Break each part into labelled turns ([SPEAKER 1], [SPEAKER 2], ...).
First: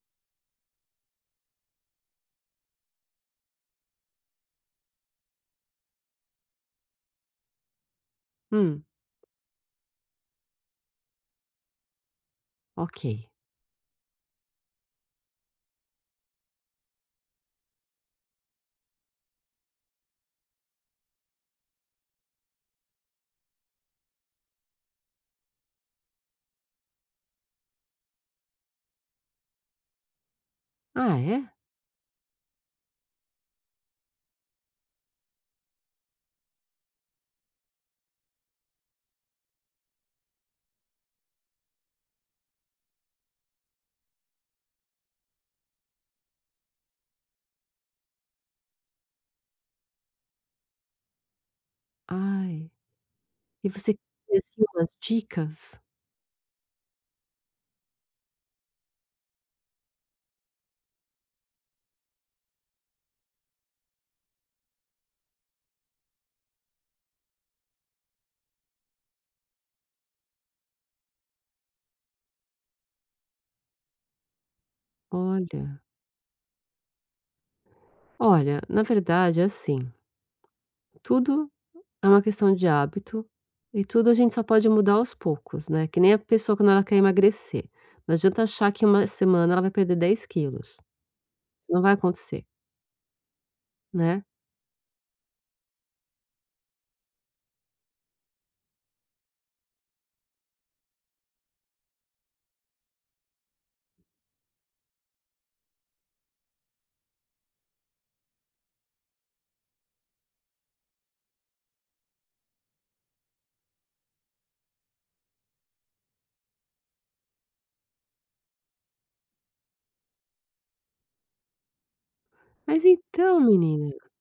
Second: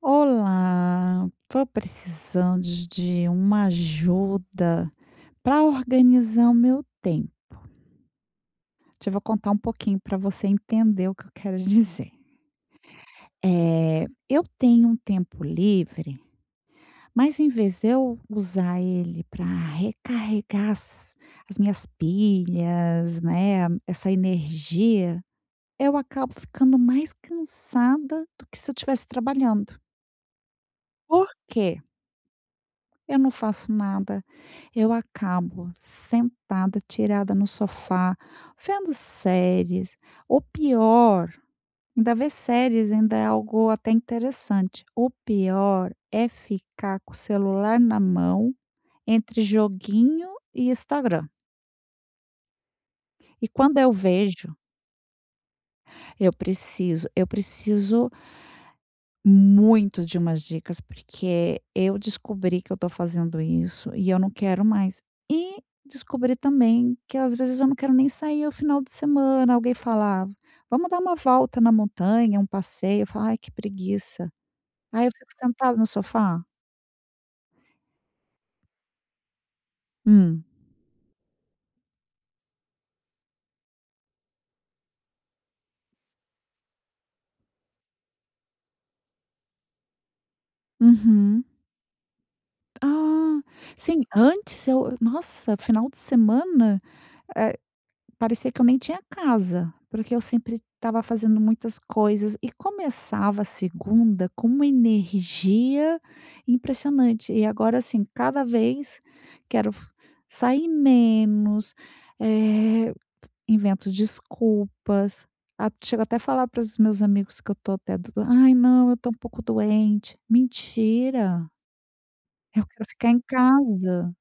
[SPEAKER 1] Olá, estou precisando de uma ajuda para organizar o meu tempo.
[SPEAKER 2] Hum,
[SPEAKER 1] Te vou contar um pouquinho para você entender o que eu quero dizer.
[SPEAKER 2] ok.
[SPEAKER 1] Eu tenho um tempo livre, mas em vez de eu usar ele para recarregar as minhas pilhas, né, essa energia, eu acabo ficando mais cansada do que se eu estivesse trabalhando.
[SPEAKER 2] Ah,
[SPEAKER 1] Por
[SPEAKER 2] é?
[SPEAKER 1] quê? Eu não faço nada. Eu acabo sentada, tirada no sofá, vendo séries. O pior, ainda ver séries ainda é algo até interessante. O pior é ficar com o celular na mão, entre joguinho e Instagram.
[SPEAKER 2] Ai,
[SPEAKER 1] E
[SPEAKER 2] e
[SPEAKER 1] quando eu
[SPEAKER 2] você quer
[SPEAKER 1] vejo,
[SPEAKER 2] assim, umas dicas?
[SPEAKER 1] eu preciso muito de umas dicas, porque eu descobri que eu tô fazendo isso e eu não quero mais. E descobri também que às vezes eu não quero nem sair ao final de semana. Alguém fala: "Ah, vamos dar uma volta na montanha, um passeio". Eu falo: "Ai, que preguiça". Aí eu fico sentada
[SPEAKER 2] Olha,
[SPEAKER 1] no sofá.
[SPEAKER 2] olha, na verdade é assim,
[SPEAKER 1] Hum.
[SPEAKER 2] tudo é uma questão de hábito e tudo a gente só pode mudar aos poucos, né, que nem a pessoa quando ela quer emagrecer, não adianta achar que uma semana ela vai perder 10 quilos, isso
[SPEAKER 1] Uhum.
[SPEAKER 2] não vai acontecer,
[SPEAKER 1] Ah, sim,
[SPEAKER 2] né.
[SPEAKER 1] antes eu nossa, final de semana, eh parecia que eu nem tinha casa, porque eu sempre estava fazendo muitas coisas e começava a segunda com uma energia impressionante. E agora, assim, cada vez quero f- sair menos, eh, invento desculpas. Chego até a falar para os meus amigos que eu Ai, não, eu tô um pouco doente. Mentira! Eu
[SPEAKER 2] Mas
[SPEAKER 1] quero ficar em
[SPEAKER 2] então menina,
[SPEAKER 1] casa.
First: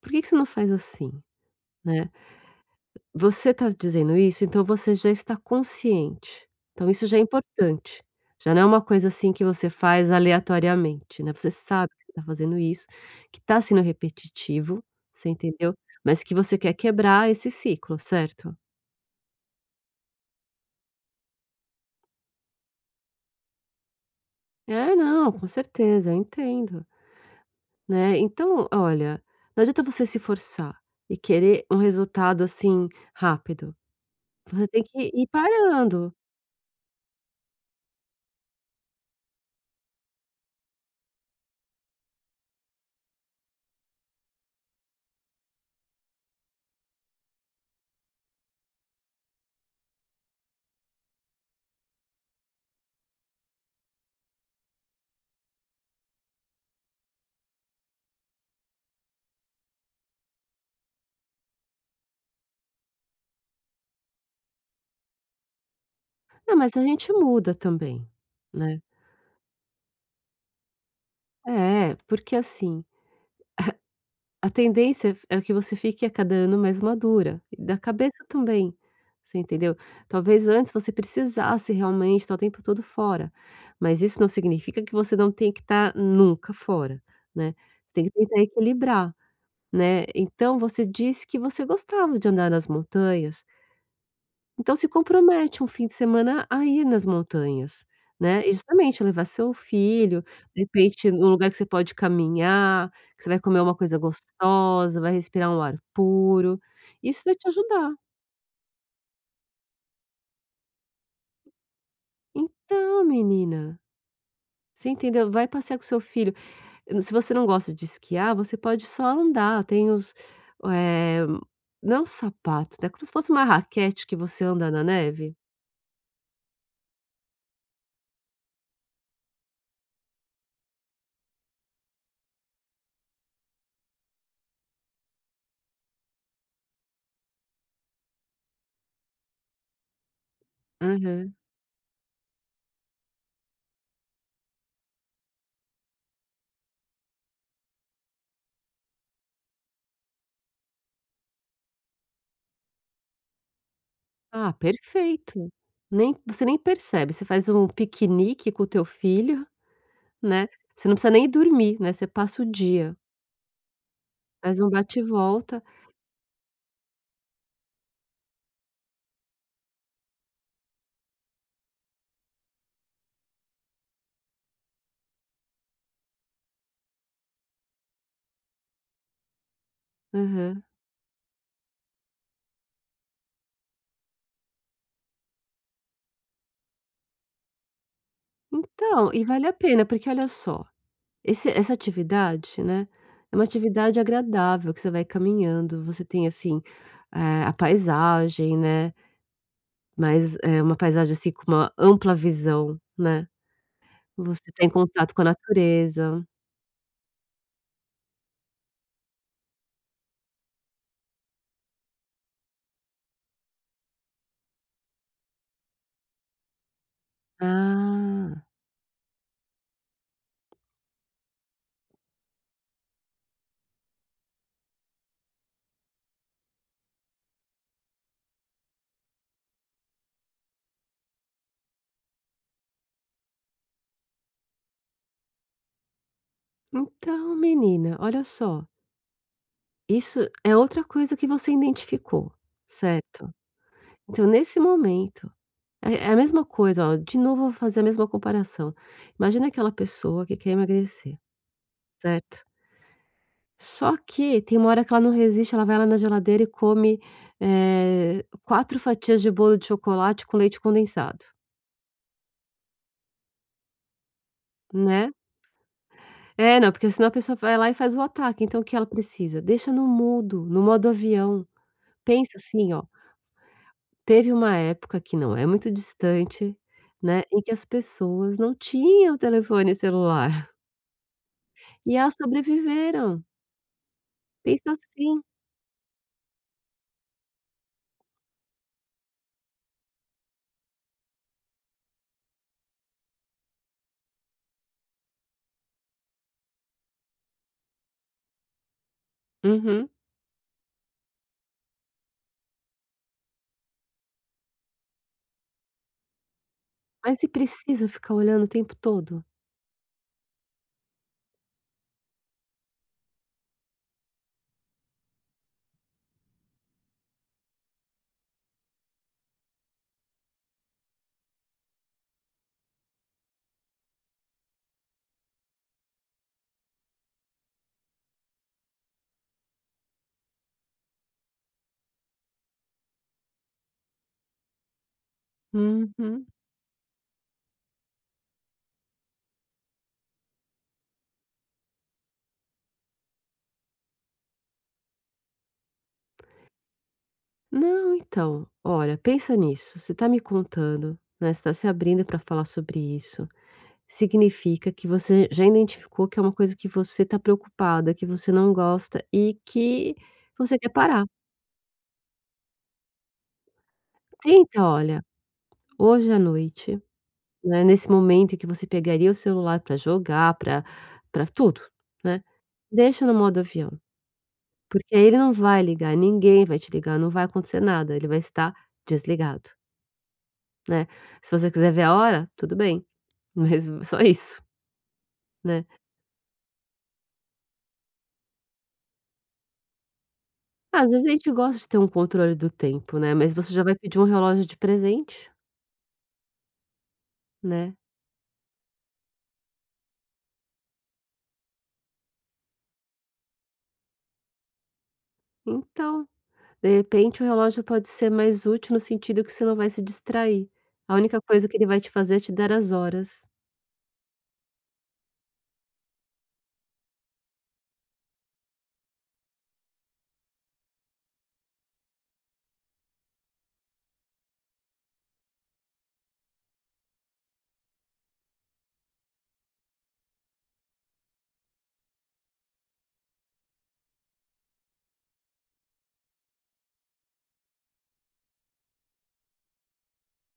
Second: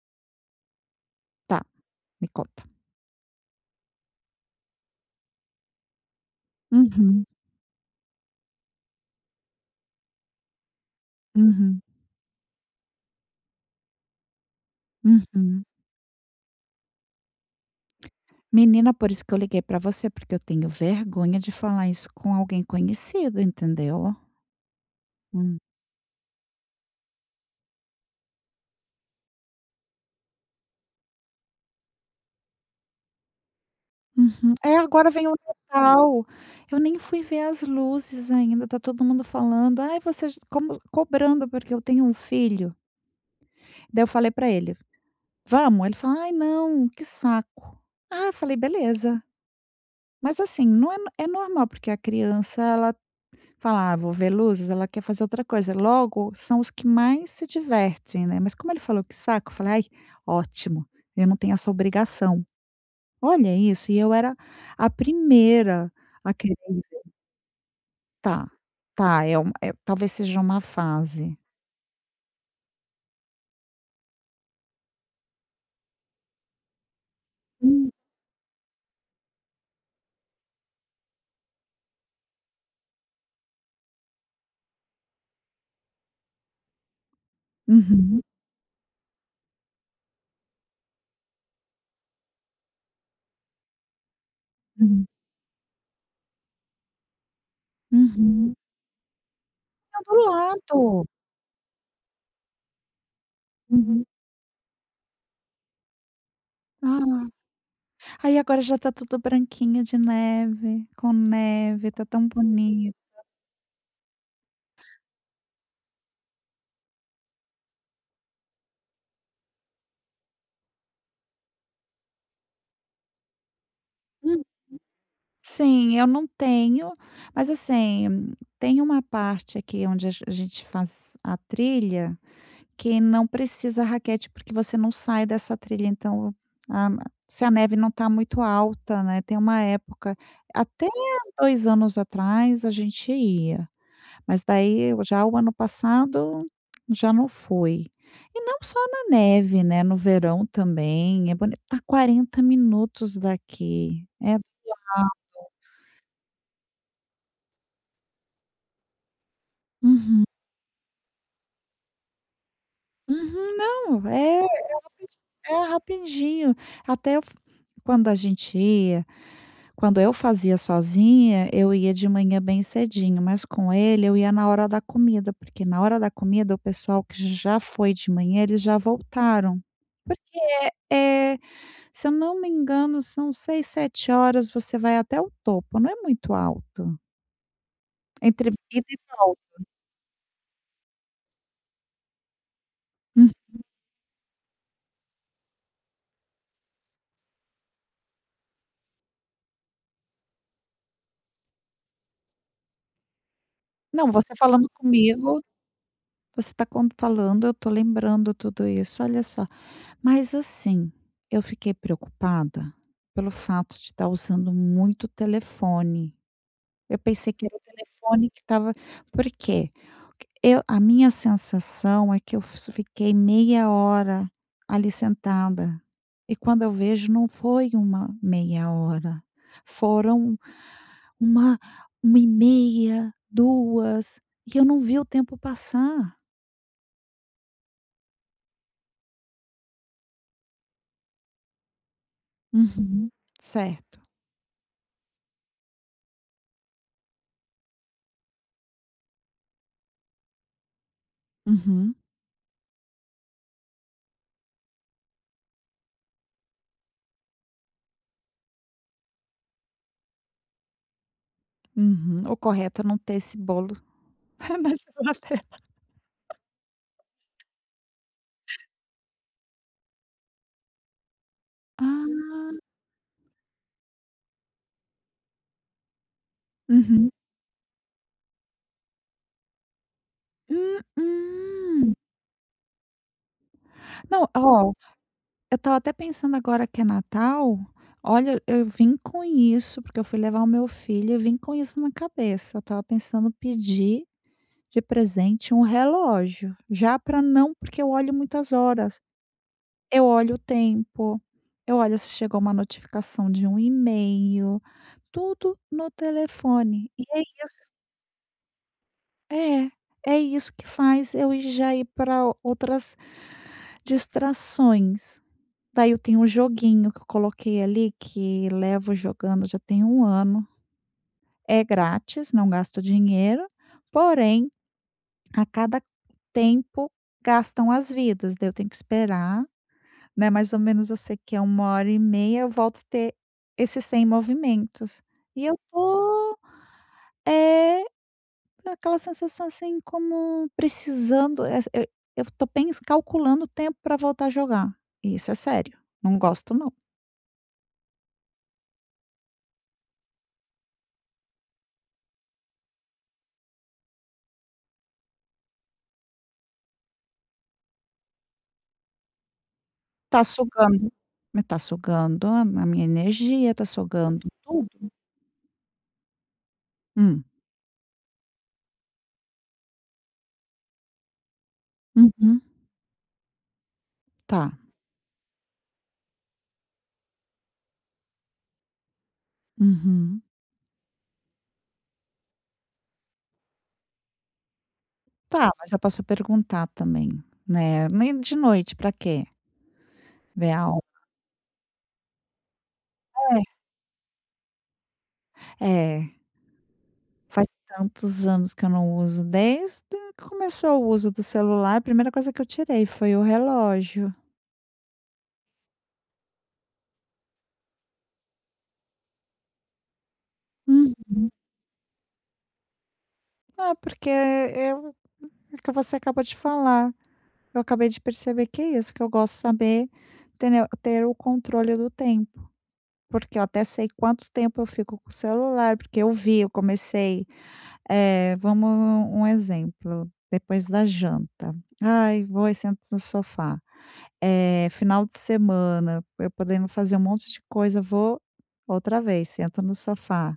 [SPEAKER 2] por que que você não faz assim,
[SPEAKER 1] Tá,
[SPEAKER 2] né.
[SPEAKER 1] me conta.
[SPEAKER 2] Você está dizendo isso, então você já está consciente. Então isso já é
[SPEAKER 1] Uhum,
[SPEAKER 2] importante. Já não é uma coisa, assim, que você faz aleatoriamente, né, você
[SPEAKER 1] uhum,
[SPEAKER 2] sabe que você tá fazendo isso, que está sendo repetitivo, você
[SPEAKER 1] uhum.
[SPEAKER 2] entendeu, mas que você quer quebrar esse ciclo, certo?
[SPEAKER 1] Menina, por isso que eu liguei pra você, porque eu tenho vergonha de falar isso com alguém conhecido, entendeu?
[SPEAKER 2] É, não, com
[SPEAKER 1] Hum.
[SPEAKER 2] certeza, eu entendo, né. Então, olha, não adianta você se forçar e querer um resultado, assim, rápido.
[SPEAKER 1] Uhum.
[SPEAKER 2] Você
[SPEAKER 1] É,
[SPEAKER 2] tem que
[SPEAKER 1] agora vem
[SPEAKER 2] ir
[SPEAKER 1] o
[SPEAKER 2] parando.
[SPEAKER 1] Natal, eu nem fui ver as luzes ainda, tá todo mundo falando: "Ai, você j" como cobrando, porque eu tenho um filho. Daí eu falei pra ele: "Vamos?" Ele falou: "Ai, não, que saco". Ah, eu falei: "Beleza". Mas assim, não é no é normal, porque a criança ela falar: "Ah, vou ver luzes", ela quer fazer outra coisa. Logo, são os que mais se divertem, né, mas como ele falou: "Que saco", eu falei: "Ai, ótimo, eu não tenho essa obrigação". Olha isso, e eu era a primeira a
[SPEAKER 2] Não,
[SPEAKER 1] querer
[SPEAKER 2] mas a
[SPEAKER 1] ver.
[SPEAKER 2] gente muda também,
[SPEAKER 1] Tá,
[SPEAKER 2] né.
[SPEAKER 1] tá, é uma, talvez seja uma fase.
[SPEAKER 2] É, porque assim, a tendência é que você fique a cada ano mais madura, e da
[SPEAKER 1] Hum.
[SPEAKER 2] cabeça também, você entendeu? Talvez antes você precisasse realmente estar o tempo todo fora, mas isso não significa que você não tem que estar nunca fora, né. Tem que
[SPEAKER 1] Uhum,
[SPEAKER 2] tentar equilibrar, né. Então você disse que você gostava de andar nas montanhas, então se
[SPEAKER 1] uhum,
[SPEAKER 2] compromete um fim de semana a ir nas montanhas, né, e
[SPEAKER 1] uhum.
[SPEAKER 2] justamente levar seu
[SPEAKER 1] Tá do
[SPEAKER 2] filho, de
[SPEAKER 1] lado.
[SPEAKER 2] repente num lugar que você pode caminhar, que você vai comer uma coisa
[SPEAKER 1] Uhum.
[SPEAKER 2] gostosa, vai respirar um ar puro, isso
[SPEAKER 1] Ah,
[SPEAKER 2] vai te ajudar.
[SPEAKER 1] aí agora já tá tudo branquinho de neve, com neve, tá tão bonito.
[SPEAKER 2] Então menina, você entendeu? Vai passear com seu filho, se você não gosta de esquiar, você pode só andar, tem os, eh, não é um sapato, né, como se fosse uma raquete que você anda na neve.
[SPEAKER 1] Sim, eu não tenho, mas assim, tem uma parte aqui onde a gente faz a trilha, que não precisa raquete, porque você não sai dessa trilha, então, a se a neve não está muito alta, né, tem uma época até
[SPEAKER 2] Aham.
[SPEAKER 1] 2 anos atrás a gente ia, mas daí eu já o ano passado, já não fui. E não só na neve, né, no verão também, é bonito. Tá 40 minutos daqui.
[SPEAKER 2] Ah, perfeito. Nem você nem percebe, você faz um piquenique com o teu filho, né, você não precisa nem dormir, né, você passa o dia,
[SPEAKER 1] Uhum. Não,
[SPEAKER 2] faz um bate e volta.
[SPEAKER 1] é rapidinho. Até eu f Quando a gente ia quando eu fazia sozinha, eu ia de manhã bem cedinho, mas com ele eu ia na hora da comida, porque na hora da comida o pessoal que já foi de manhã, eles já voltaram. Porque
[SPEAKER 2] Aham.
[SPEAKER 1] é é, se eu não me engano, são seis, sete horas você vai até o topo, não é muito alto, entre ida e
[SPEAKER 2] Então, e vale a
[SPEAKER 1] volta.
[SPEAKER 2] pena, porque olha só, esse essa atividade, né,
[SPEAKER 1] Hum.
[SPEAKER 2] é uma atividade agradável que você vai caminhando, você tem, assim, a paisagem, né, mas é uma paisagem, assim, com uma ampla visão, né,
[SPEAKER 1] Não, você
[SPEAKER 2] você
[SPEAKER 1] falando
[SPEAKER 2] tem contato com a
[SPEAKER 1] comigo
[SPEAKER 2] natureza.
[SPEAKER 1] você está falando, eu estou lembrando tudo isso, olha só. Mas assim, eu fiquei preocupada pelo fato de estar usando muito telefone. Eu pensei que era o telefone que
[SPEAKER 2] Ah,
[SPEAKER 1] estava, por quê? Eu a minha sensação é que eu f fiquei meia hora ali sentada, e quando eu vejo não foi uma meia hora, foram uma 1 e meia, duas, e eu não vi o tempo passar.
[SPEAKER 2] então menina, olha só. Isso é outra coisa que você identificou,
[SPEAKER 1] Uhum.
[SPEAKER 2] certo?
[SPEAKER 1] Certo.
[SPEAKER 2] Então nesse momento, é a mesma coisa, ó, de novo eu vou fazer a mesma comparação. Imagina aquela pessoa que quer emagrecer,
[SPEAKER 1] Uhum,
[SPEAKER 2] certo? Só que tem uma hora que ela não resiste, ela vai lá na geladeira e come, 4 fatias de bolo de chocolate com leite condensado,
[SPEAKER 1] uhum. O correto é não ter esse bolo na
[SPEAKER 2] né.
[SPEAKER 1] geladeira.
[SPEAKER 2] É, não, porque senão a pessoa vai lá e faz o ataque, então o que ela precisa? Deixa no mudo, no modo avião. Pensa
[SPEAKER 1] Ah,
[SPEAKER 2] assim, ó. Teve uma época que não é muito distante,
[SPEAKER 1] uhum.
[SPEAKER 2] né, em que as pessoas não tinham telefone celular
[SPEAKER 1] Hum,
[SPEAKER 2] e
[SPEAKER 1] hum.
[SPEAKER 2] elas sobreviveram.
[SPEAKER 1] Não,
[SPEAKER 2] Pensa
[SPEAKER 1] ó,
[SPEAKER 2] assim.
[SPEAKER 1] eu estava até pensando agora que é Natal, olha, eu vim com isso, porque eu fui levar o meu filho, eu vim com isso na cabeça, eu estava pensando pedir de presente um relógio, já para não porque eu olho muitas horas.
[SPEAKER 2] Uhum.
[SPEAKER 1] Eu olho o tempo, eu olho se chegou uma notificação de um e-mail, tudo no telefone. E
[SPEAKER 2] Mas
[SPEAKER 1] é
[SPEAKER 2] se precisa ficar olhando o tempo todo?
[SPEAKER 1] é, é isso que faz eu ir para outras distrações. Daí eu tenho um joguinho que eu coloquei ali, que levo jogando já tem um ano. É grátis, não gasto dinheiro, porém, a cada tempo gastam as vidas, daí eu tenho que esperar. Né, mais ou menos eu sei que é uma hora e meia eu volto a ter esses 100 movimentos. E eu
[SPEAKER 2] Uhum.
[SPEAKER 1] é aquela sensação, assim, como precisando essa eu tô pens calculando o tempo para voltar a jogar. E isso é sério, não gosto não.
[SPEAKER 2] Não, então, olha, pensa nisso, você está me contando, né, você tá se abrindo para falar sobre isso, significa que você já identificou que é uma coisa que você está preocupada, que você não gosta e que
[SPEAKER 1] Tá
[SPEAKER 2] você quer
[SPEAKER 1] sugando
[SPEAKER 2] parar.
[SPEAKER 1] tá sugando a minha energia, tá sugando
[SPEAKER 2] Tenta,
[SPEAKER 1] tudo.
[SPEAKER 2] olha, hoje à noite.
[SPEAKER 1] Hum.
[SPEAKER 2] Né, nesse momento em que você pegaria o celular para jogar, para tudo, né,
[SPEAKER 1] Uhum.
[SPEAKER 2] deixa no modo avião,
[SPEAKER 1] Tá.
[SPEAKER 2] porque aí ele não vai ligar, ninguém vai te ligar, não vai acontecer nada, ele vai estar desligado,
[SPEAKER 1] Uhum.
[SPEAKER 2] né. Se você quiser ver a hora, tudo bem, mas só isso,
[SPEAKER 1] Tá,
[SPEAKER 2] né.
[SPEAKER 1] mas eu posso perguntar também, né, nem de noite pra quê? Ver a
[SPEAKER 2] Às
[SPEAKER 1] hora?
[SPEAKER 2] vezes a gente gosta de ter um controle do tempo, né, mas
[SPEAKER 1] É.
[SPEAKER 2] você já vai pedir um relógio de presente,
[SPEAKER 1] É. Faz
[SPEAKER 2] né,
[SPEAKER 1] tantos anos que eu não uso, desde que começou o uso do celular, a primeira coisa que eu tirei foi o relógio.
[SPEAKER 2] então, de repente o relógio pode ser mais útil no sentido que você não vai se distrair,
[SPEAKER 1] Hum.
[SPEAKER 2] a única coisa que ele vai te fazer é te dar as horas.
[SPEAKER 1] Ah, porque eu é que você acabou de falar, eu acabei de perceber que é isso, que eu gosto de saber, entendeu, ter o controle do tempo, porque eu até sei quanto tempo eu fico com o celular, porque eu vi, eu comecei, vamos um exemplo, depois da janta, "Ai, vou e sento no sofá". Eh, final de semana, eu podendo fazer um monte de coisa, vou outra vez, sento no sofá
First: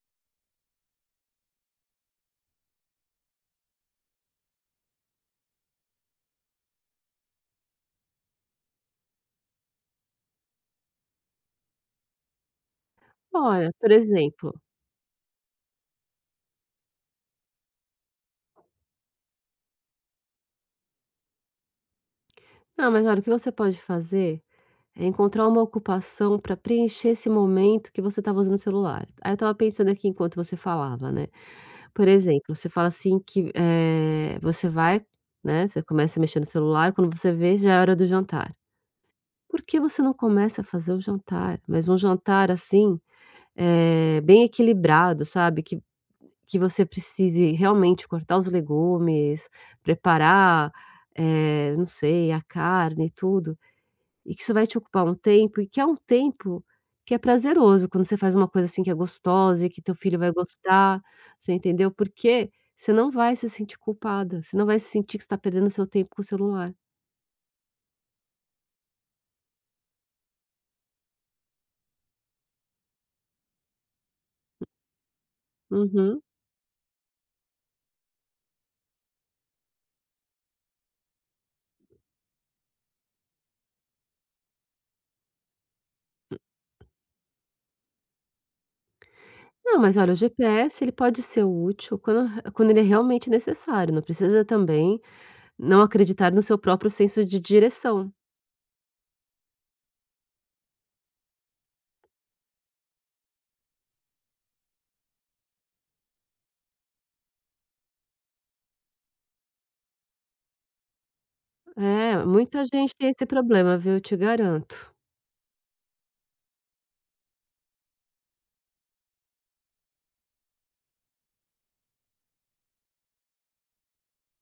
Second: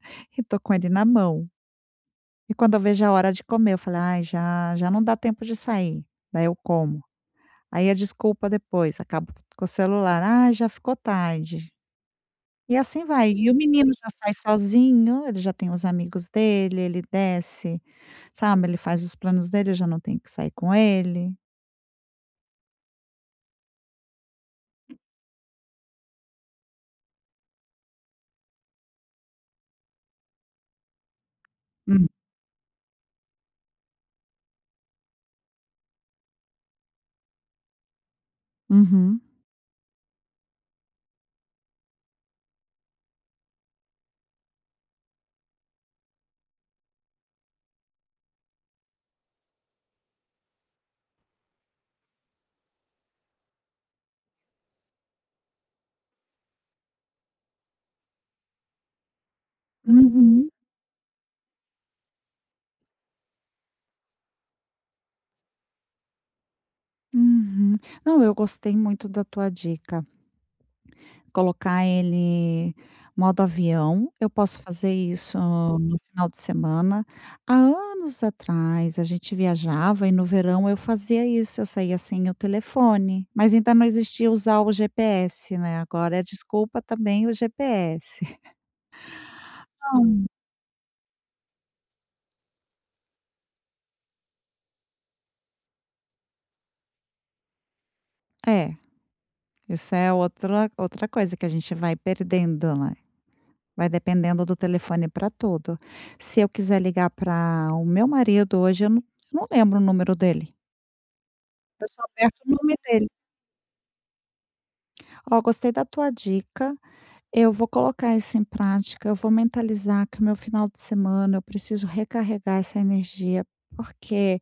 [SPEAKER 1] e tô com ele na mão. E quando eu vejo a hora de comer, eu falo: "Ai, já já não dá tempo de sair", daí eu como. Aí a desculpa depois, acabo com o celular: "Ai, já ficou tarde". E assim vai. E o
[SPEAKER 2] Olha, por
[SPEAKER 1] menino já sai
[SPEAKER 2] exemplo.
[SPEAKER 1] sozinho, ele já tem os amigos dele, ele desce, sabe, ele faz os planos dele, eu já não tenho que sair com ele.
[SPEAKER 2] Não, mas olha, o que você pode fazer é encontrar uma ocupação para preencher esse momento que você estava usando o celular. Aí eu estava pensando aqui enquanto você falava, né. Por
[SPEAKER 1] Hum.
[SPEAKER 2] exemplo, você fala assim que, você vai, né, você começa a mexer no celular, quando você vê já é hora do jantar.
[SPEAKER 1] Uhum.
[SPEAKER 2] Por que você não começa a fazer o jantar? Mas um jantar, assim, bem equilibrado, sabe, que você precise realmente cortar os legumes, preparar, não sei, a carne e tudo, e que isso vai te ocupar um tempo e que é um tempo que é prazeroso quando você faz uma coisa, assim, que é gostosa e que teu filho vai
[SPEAKER 1] Uhum.
[SPEAKER 2] gostar, você entendeu? Porque você não vai se sentir culpada, você não vai se sentir que você tá perdendo seu tempo com o celular.
[SPEAKER 1] Uhum. Não, eu gostei muito da tua dica. Colocar ele modo avião, eu posso fazer isso no
[SPEAKER 2] Uhum.
[SPEAKER 1] final de semana. Há anos atrás a gente viajava e no verão eu fazia isso, eu saía sem o telefone, mas ainda não existia usar o GPS, né, agora é desculpa também o GPS.
[SPEAKER 2] Não, mas olha, o GPS ele pode ser útil quando ele é realmente necessário, não precisa também não acreditar no seu próprio senso de direção.
[SPEAKER 1] É, isso é outra coisa que a gente vai perdendo, né. Vai dependendo do telefone para tudo. Se eu quiser ligar para o meu marido hoje, eu não lembro o número dele. Eu só
[SPEAKER 2] É,
[SPEAKER 1] aperto o
[SPEAKER 2] muita
[SPEAKER 1] nome
[SPEAKER 2] gente
[SPEAKER 1] dele.
[SPEAKER 2] tem esse problema, viu, eu te garanto.
[SPEAKER 1] "Ó, gostei da tua dica, eu vou colocar isso em prática, eu vou mentalizar que meu final de semana eu preciso recarregar essa energia, porque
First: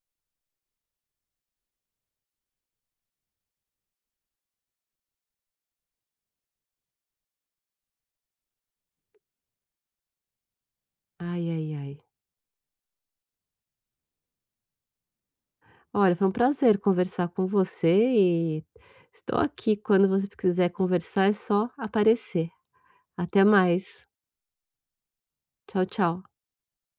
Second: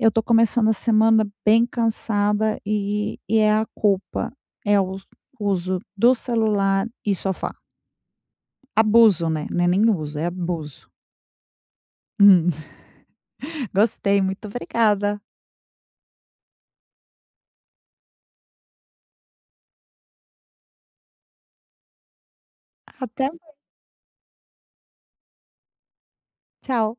[SPEAKER 1] eu estou começando a semana bem cansada e é a culpa, é o uso do celular e sofá". Abuso, né, não é nem uso, é abuso.
[SPEAKER 2] Ai, ai, ai.
[SPEAKER 1] Gostei, muito obrigada.
[SPEAKER 2] Olha, foi um prazer conversar com você e estou aqui quando você quiser conversar, é só aparecer.
[SPEAKER 1] Até
[SPEAKER 2] Até mais. Tchau, tchau.
[SPEAKER 1] tchau.